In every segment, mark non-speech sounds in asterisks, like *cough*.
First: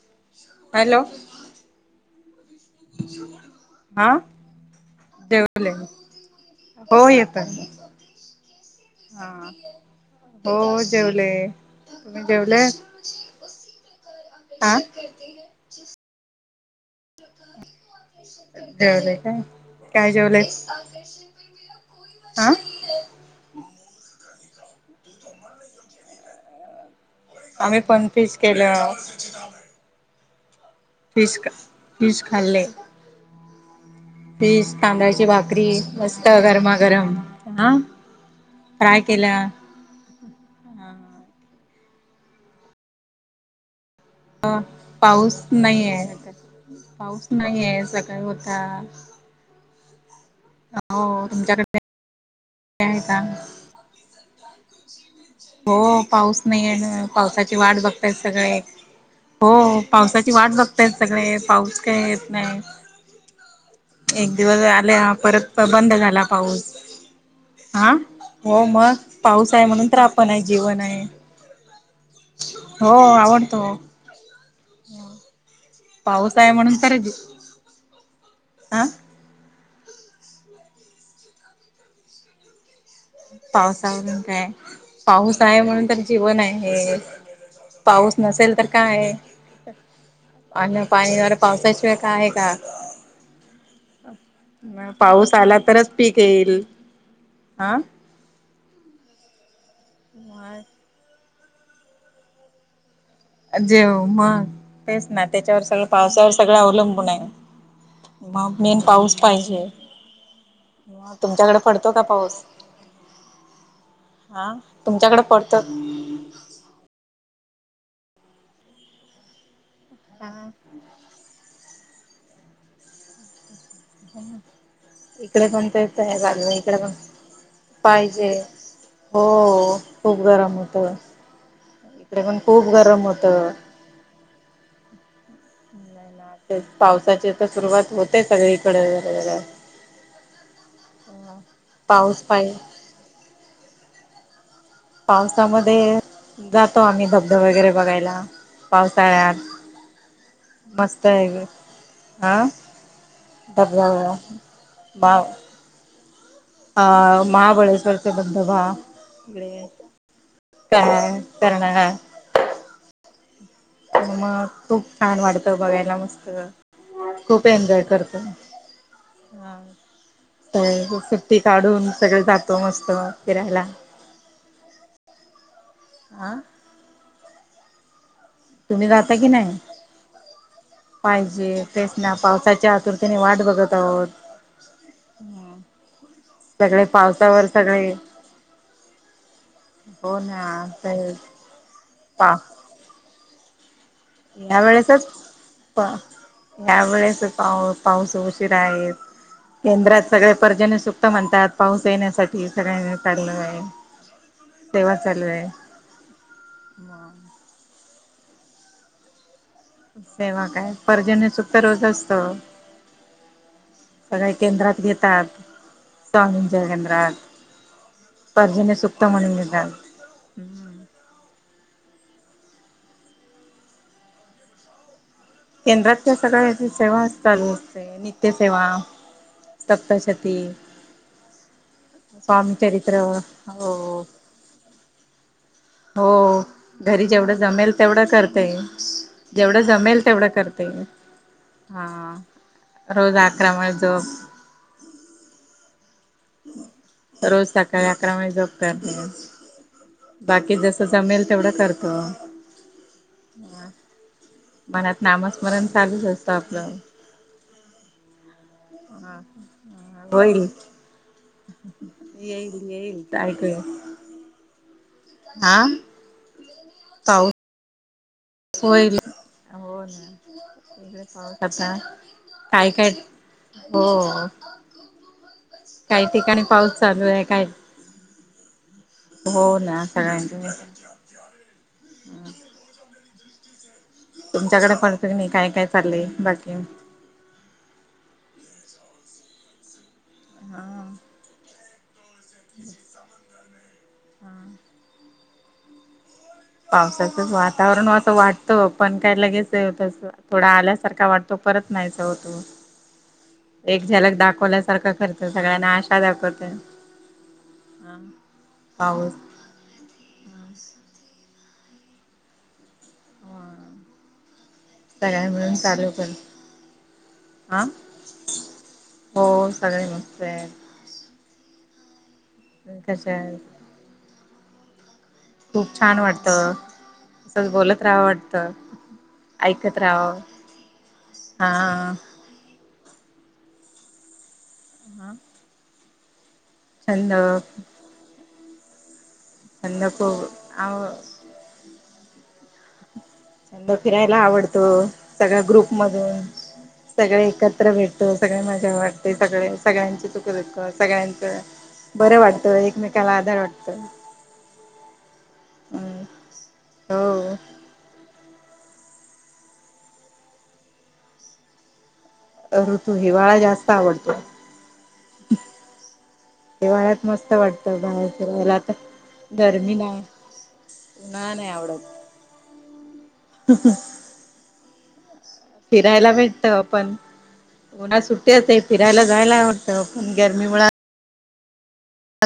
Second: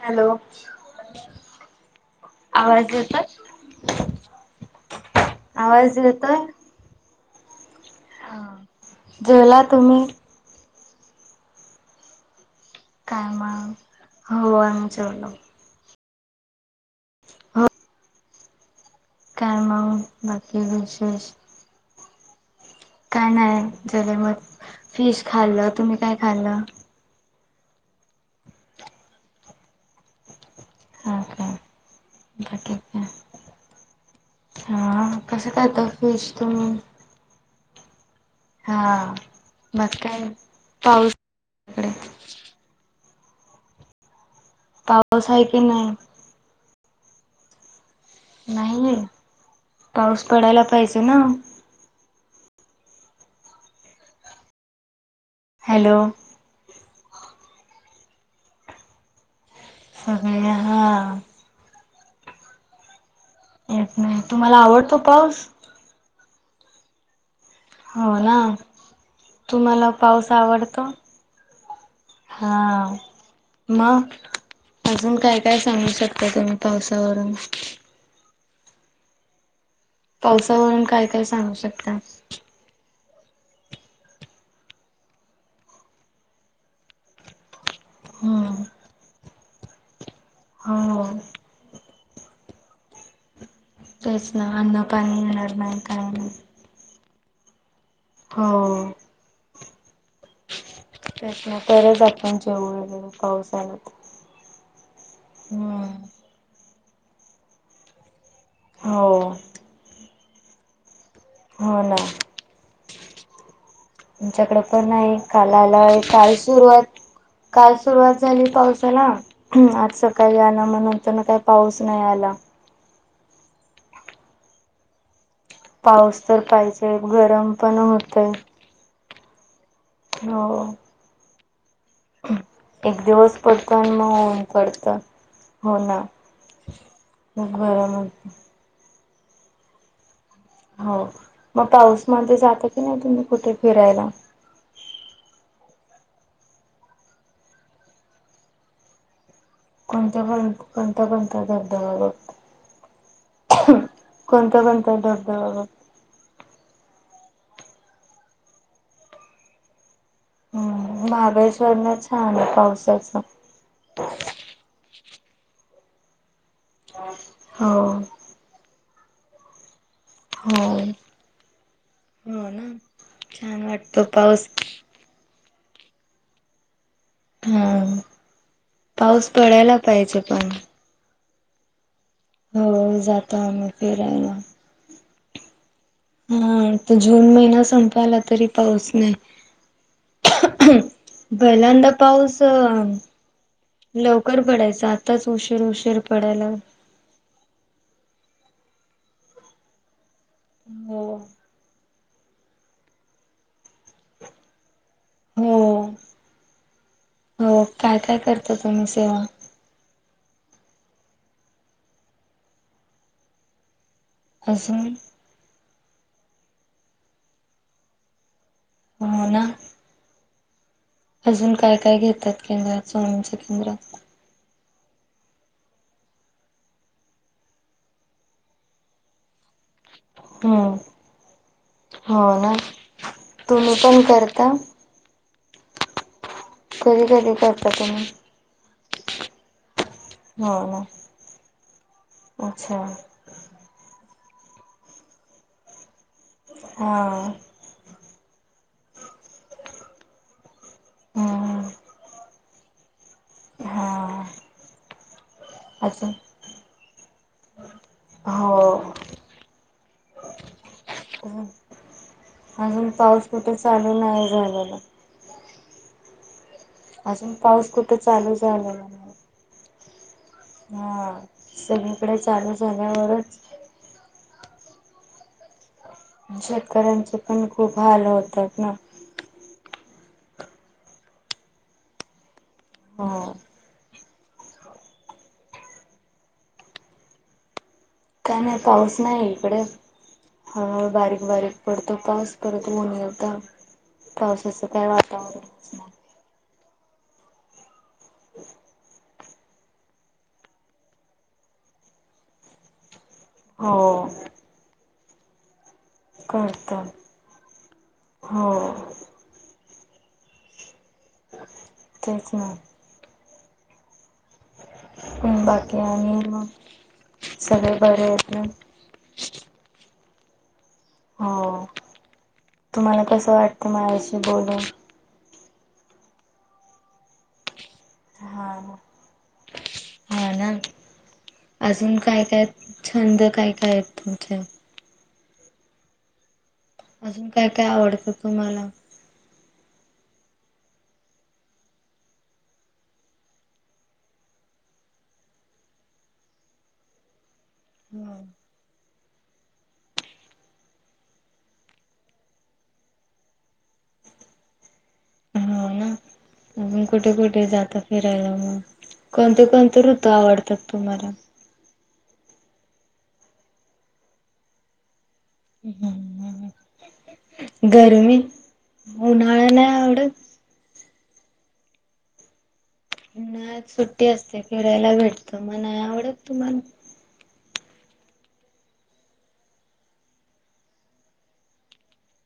Hello hello आवाज येतोय? हा आवाज येतोय? जेवाय येतय मग हा जेवला तुम्ही? हो जेवले तुम्ही जेवले? काय मग हो हा जेवलो. हा जेवलंय काय काय बाकी जेवलंयस विशेष? हा? काय नाही जर मग फिश खाल्ल. तुम्ही काय खाल्ल? आम्ही पण फिश केलं हा फिश का काय फिश खाल्ले. बाकी काय? फिश, हा तांदळाची कसं भाकरी करता मस्त फिश तुम्ही? गरमागरम हा. हा फ्राय केल्या मग काय हा पाऊस तिकडे? हा पाऊस नाही आहे आता पाऊस नाहीये सकाळी होता. नाहीये. पाऊस पडायला पाहिजे ना. हो तुमच्याकडे का हॅलो हो पाऊस नाही आहे. पावसाची वाट बघताय सगळे हो पावसाची सगळे वाट बघताय हा सगळे पाऊस काही येत नाही येत नाही एक तुम्हाला दिवस आवडतो आले पाऊस परत बंद झाला. पाऊस हा हो मग पाऊस आहे म्हणून तुम्हाला तर पाऊस आपण आहे जीवण आवडतो आहे. हा हो आवडतो. मग अजून काय काय सांगू शकताय पाऊस तुम्ही पावसावरून? आं पावसावरून काय काय सांगू शकताय? पावसावरून, काय पाऊस आहे म्हणून तर जीवन आहे. पाऊस नसेल हम्म तर काय, हो अन्नपाणी पावसा शिवाय काय आहे का? तेच ना अन्न पाणी पाऊस येणार आला नाही तरच काय पीक नाही येईल हा. हो मगं त्यातनं परत आपण पाऊस आला तर जेव मग तेच ना त्याच्यावर हम्म सगळं पावसावर सगळं अवलंबून आहे. मगं मेन पाऊस हो पाहिजे. म तुमच्याकडं पडतो का पाऊस? हा आमच्याकडं पण नाही. तुमच्याकडे काल पडतो आलाय काल सुरुवात काल सुरुवात झाली पावसाला, आज सकाळी हा झाला म नंतरन काय, पाऊस नाही आला. हम एक इकडे पण ते तयार पाऊस तर झालं नाही इकडे पण पाहिजे गरम पण पाहिजे, होतय हो खूप गरम हो. होतं. इकडे पण खूप गरम एक दिवस होतं पडतो आणि मगं ऊन पडतं. नाही ना आ पावसाची तर सुरुवात गरम होते होतं. सगळीकडे जरा जरा हो मग पाऊस मध्ये पाहि जाता की नाही तुम्ही कुठे फिरायला? पावसामध्ये जातो आम्ही धबधबे वगैरे बघायला, पावसाळ्यात कोणत्या पण कोणता मस्त आहे कोणता धबधबा हा बघता? धबधबा कोणता कोणता धबधबाबा बघता अ महाबळेश्वरचे धबधबा इकडे हम्म काय महाबळेश्वर करणार ला छान पाऊस असतो. मग खुप छान वाढतं बघायला मस्त खूप एन्जॉय हो करतो. हा हो. तर सुट्टी काढूनं सगळे हो जातो ना मस्त अ छान फिरायला. वाटतो पाऊस *inaudible* आ. हा जाता पाऊस की पडायला पाहिजे पण. जे तेच ना पावसाच्या हो आतुरतेने जातो वाट आम्ही बघत आहोत. फिरायला हा सगळे तर जून पावसावर महिना सगळे संपायला तरी पाऊस नाही. हो ना पहिल्यांदा पाऊस लवकर यावेेळेस पडायचा आताच उशीर पा उशीर पडायला यावेेळेस पावत- पाऊस उशीर आहेत केंद्रात सगळे पर्जन्यसुक्त हो म्हणतात पाऊस येण्यासाठी *unintelligible* चाललय. सेवा चालू आहे. हो हो काय काय करता तुम्ही सेवा? सेवा काय पर्जन्य सुक्त रोज असतं. सगळे केंद्रात अजून घेतात. स्वामींच्या केंद्रात पर्जन्य सुक्त हो म्हणुन घेतात. आजुन काय काय घेतात, केंद्रात, स्वामींच्या केंद्रात? केंद्रात काय सगळ्या सेवा चालू असते, नित्यसेेवा सप्तशती. हम्म हो ना स्वामी चरित्र तुम्ही पण हो. करता हो कधी घरी कधी जेवढं करता जमेल तुम्ही तेवढं करतेय. जेवढं जमेल तेवढं हो करते ना मी. हा अच्छा रोज अकरा माळं जप. हा रोज सकाळी अकरा माळी जप. करणे बाकी जसं जमेल तेवढं हम्म करतो. हा *unintelligible* यात नामस्मरण अजून चालूचं असत आपलं. हो. हा होईल येईल अजून येईल पाऊस कुठे चालू नाही झालेला? आ अजून पाऊस कुठे चालू झाला होईल नाही? हो ना. हा पाऊस आता सगळीकडे चालू काय काय झाल्यावरच हो काही ठिकाणी पाऊस चालू शेतकऱ्यांचे आहे काय पण खूप हाल होतात ना हो ना. *unintelligible* हो. तुमच्याकडे पडतोय की नाही? काय काय चाललंय बाकी? काय नाही पाऊस नाही इकडे हा हळुहळू बारीक बारीक. तो पाऊस परत ऊन येतं, हा पावसाचं काय वातावरणच नाही. पावसाचच वातावरण असं वाटत पण काय लगेच तस थोडा आल्यासारखा वाटतो परत नाहीसा होतो, एक हो झलक दाखवल्यासारख करतो सगळ्यांना आ शा दाखवतोय करत हो पाऊस *unintelligible* तेच ना सगळ्या मिळून बाकी चालू कर आणि मग हा सगळे बरे आहेत ना हो सगळे मस्त आहेत. हो तुम्हाला कसे कसं आहेत वाटत माझ्याशी बोलून? खूप छान वाटत असं बोलत रहावं हा वाटतं ना. ऐकत राहाव हा ना अजून काय काय छंद काय काय आहेत तुमचे? हां अजून काय काय आवडतं तुम्हाला? छंद प आ छंद फिरायला आवडतं सगळ्या ग्रुप मधून सगळे एकत्र भेटतो, सगळे मजा वाटते, सगळे सगळ्यांची सुख- दुःख सगळ्यांच बरं वाटतं एकमेकाला आधार वाटतो. *inaudible* हो ना ह कुठे कुठे जाता फिरायला मग? कोणते कोणते ऋतू आवडतात तुम्हाला? ऋतू हिवाळा जास्त आवडतो. हिवाळ्यात मस्त वाटतं बाहेर गरमी फिरायला तर गरमी नाही. *inaudible* उन्हाळा नाही आवडत. उन्हाळ्यात सुट्टी असते फिरायला भेट फिरायला भेटत पण उन्हात सुट्टी असते फिरायला जायला आवडतं पण गरमी मुळं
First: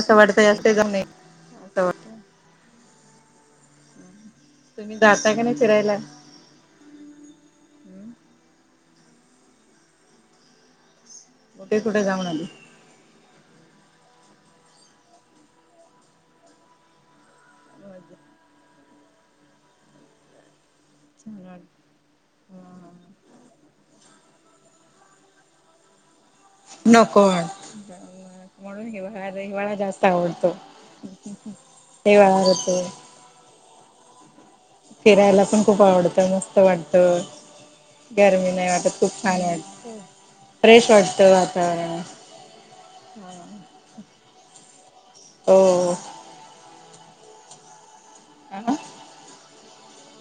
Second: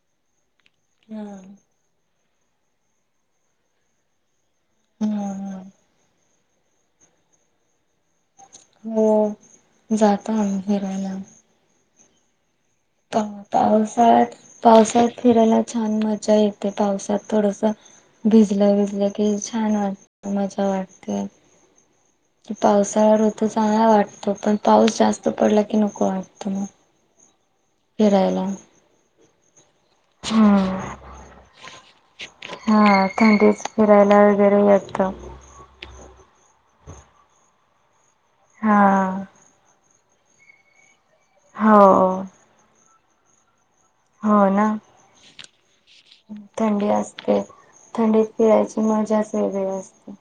असं वाटतं *unintelligible* जाऊ नाही हा असं वाटत तुम्ही जाता का नाही हा फिरायला? हो जाता आम्ही फिरायला. कुठे कुठे जाऊन आली? पावसा पावसात फिरायला छान मजा येते पावसात थोडस भिजलं भिजलं की छान वाटत मजा वाटत पावसाळा्या ऋत चांगला वाटत तो पण पाऊस जास्त पडला की नको आहे नकणमणूनवा जास्त आवडतो हम्म तेवहार होते हा थंडीच फिरायला वगैरे येत फिरांयंला पणं खूप आवडतं मस्त वाटतं गरमी नाहीं वाटतं खूप हा. छांन वाटतं फ्रेश वाटतं तर वातावरण हो हो नां हो थंडी असतें थंडीत फिरांयंची मज्जा सं वेगळी असतें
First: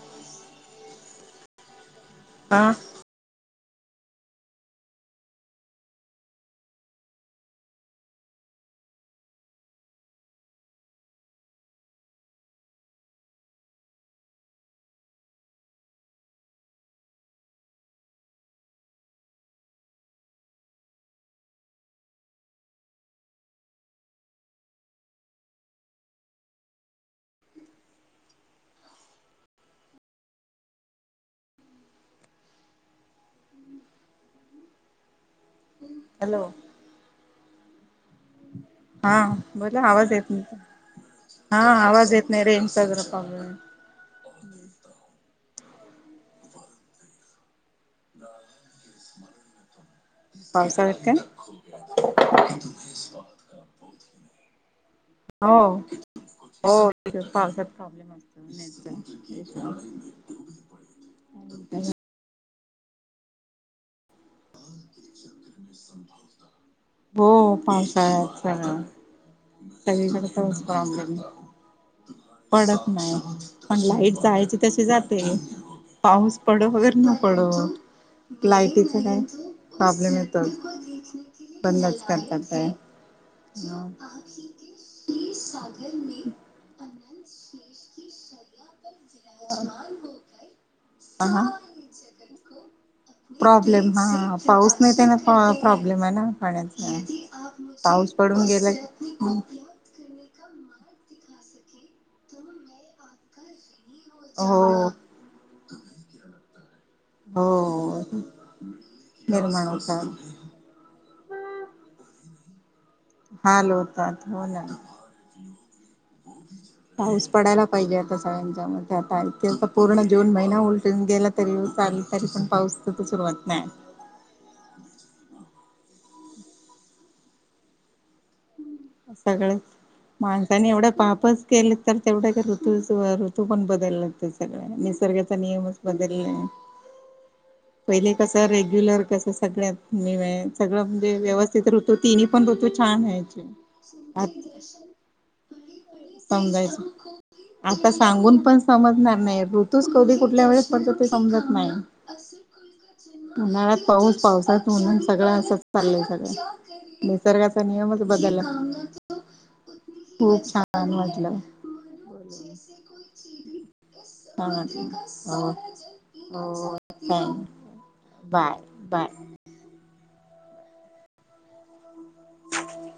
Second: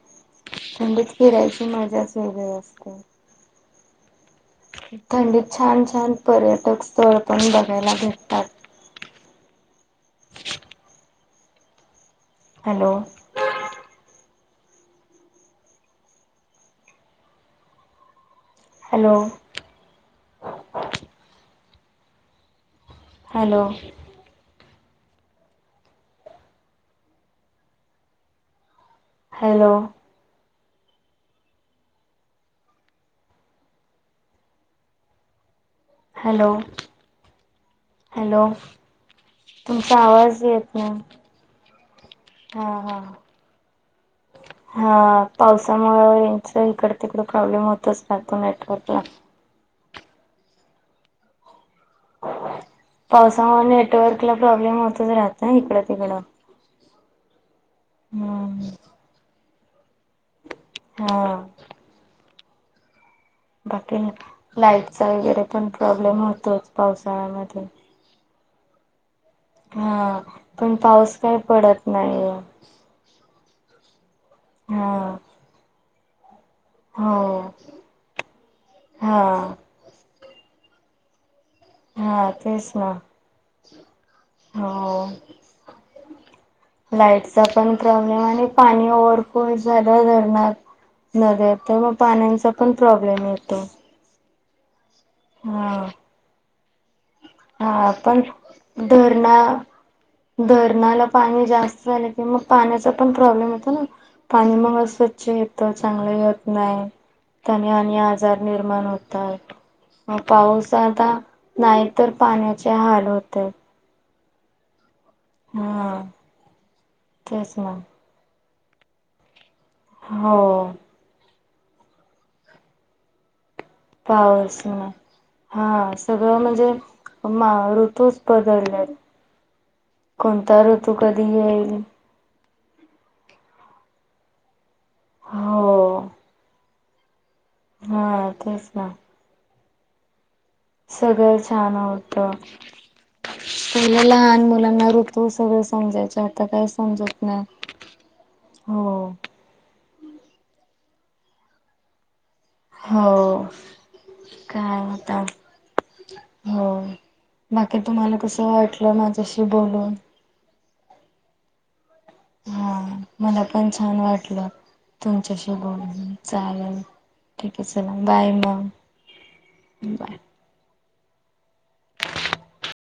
थंडीत फिरायची मज्जाच से हा वासके *unintelligible* थंडीत छांन छांन पर्यटक स्थळं पणं बघायंला भेटतांत *unintelligible* hello hello hello hello hello hello हा बोला तुमचा आवाज येतं येत नाही हा आवाज येतं आहे रेंज आहे बरोबर हो हा पावसामुळे रेंज यांच इकडं तिकडं प्रॉब्लेम होतंच नां तो नेटवर्कला पावसाळ्यांत कायं पावसांमुळे नेटवर्कला प्रॉब्लेम होतंच राहतं इकडं तिकडं पावसांत प्रॉब्लेम हम्म असतों न हा बाकी लाईटचा वगैरे पणं प्रॉब्लेम होतोच पावसाळ्यांमध्यें का *unintelligible* हा पणं पाऊस कायं पडतं पडतं म्हटलं पणं लाईट जांयची तशी हा जाते पाऊस पंडो वगैरे न हो पडो लायटींच कांहीं हा प्रॉब्लेम येतोच बंदच हा करतांत कायं तेच ना तसं हो. सांग *unintelligible* लाईटचा पणं प्रॉब्लेम आणि पाणी पाणी फूल झालं धरणांत हा नद्या तर मंग पाण्यांचा पणं प्रॉब्लेम येतों प्रॉब्लेम हा पाऊस नाहीं त्यांनां प्रॉब्लेम आहे नां पाण्याचा हा पाऊस पडून गेला पणं की धरणां धर धरणांला पाणी जास्तं झाले की मंग पाण्याचा पणं प्रॉब्लेम होतो नां पाणी हो मंग अस्वंच्छ येतों चांगलं येतं नाहीं आणि हो आजार निर्माण होतांत निर्माण होतात पाऊस आतां नाहीं पाण्याचे हाल होतें त हो जा *unintelligible* हा पाऊस तेच पडायला ना पाहिजे आंता सगळ्यांच्या मंग आता इथं पूर्ण जून महिना हो उलटूंन गेला तरी साल तरी पणं पाऊस तर सुरुवात नाहीं पाऊस हां सगळं म्हणजे ऋतुप सगळेच माणसांने एवढं ऋतू कधी पांपच येईल केलें तर तेवढं ऋतू पणं बदलल्या ते सगळं निसर्गाचा नियमच हो बदलला पहिले हा कसं तेच ना रेग्युलर कसं सगळ्यांत मिळांयंचं- सगळं म्हणजे व्यवस्थित छान ऋतु होत तिन्हीं पणं ऋतु छान व्हायचे. पहिलं आंत लहान मुलांना ऋतू सगळं समजायचं आता काही समजायचं समजत नाही आंता सांगून पण स- हो समजणार नाहीं ऋतूस कधीं कुठल्या वेळेस पडतो ते समजतं नायी. हो उन्हाळ्यांत पाऊस पावसाळ्यांत काय ऊन्ह आता सगळं असचं चाललंय सगळं हो निसर्गाचा- निसर्गाचा बाकी नियमंच तुम्हाला कसं बदललां- वाटलं माझ्यांशी बोलून- छान वाटल. हा मला पण छान वाटलं हां हों तुमच्याशी बोलून हों चालेल छान ठीक आहे चला बाय. मग बाय. बाय.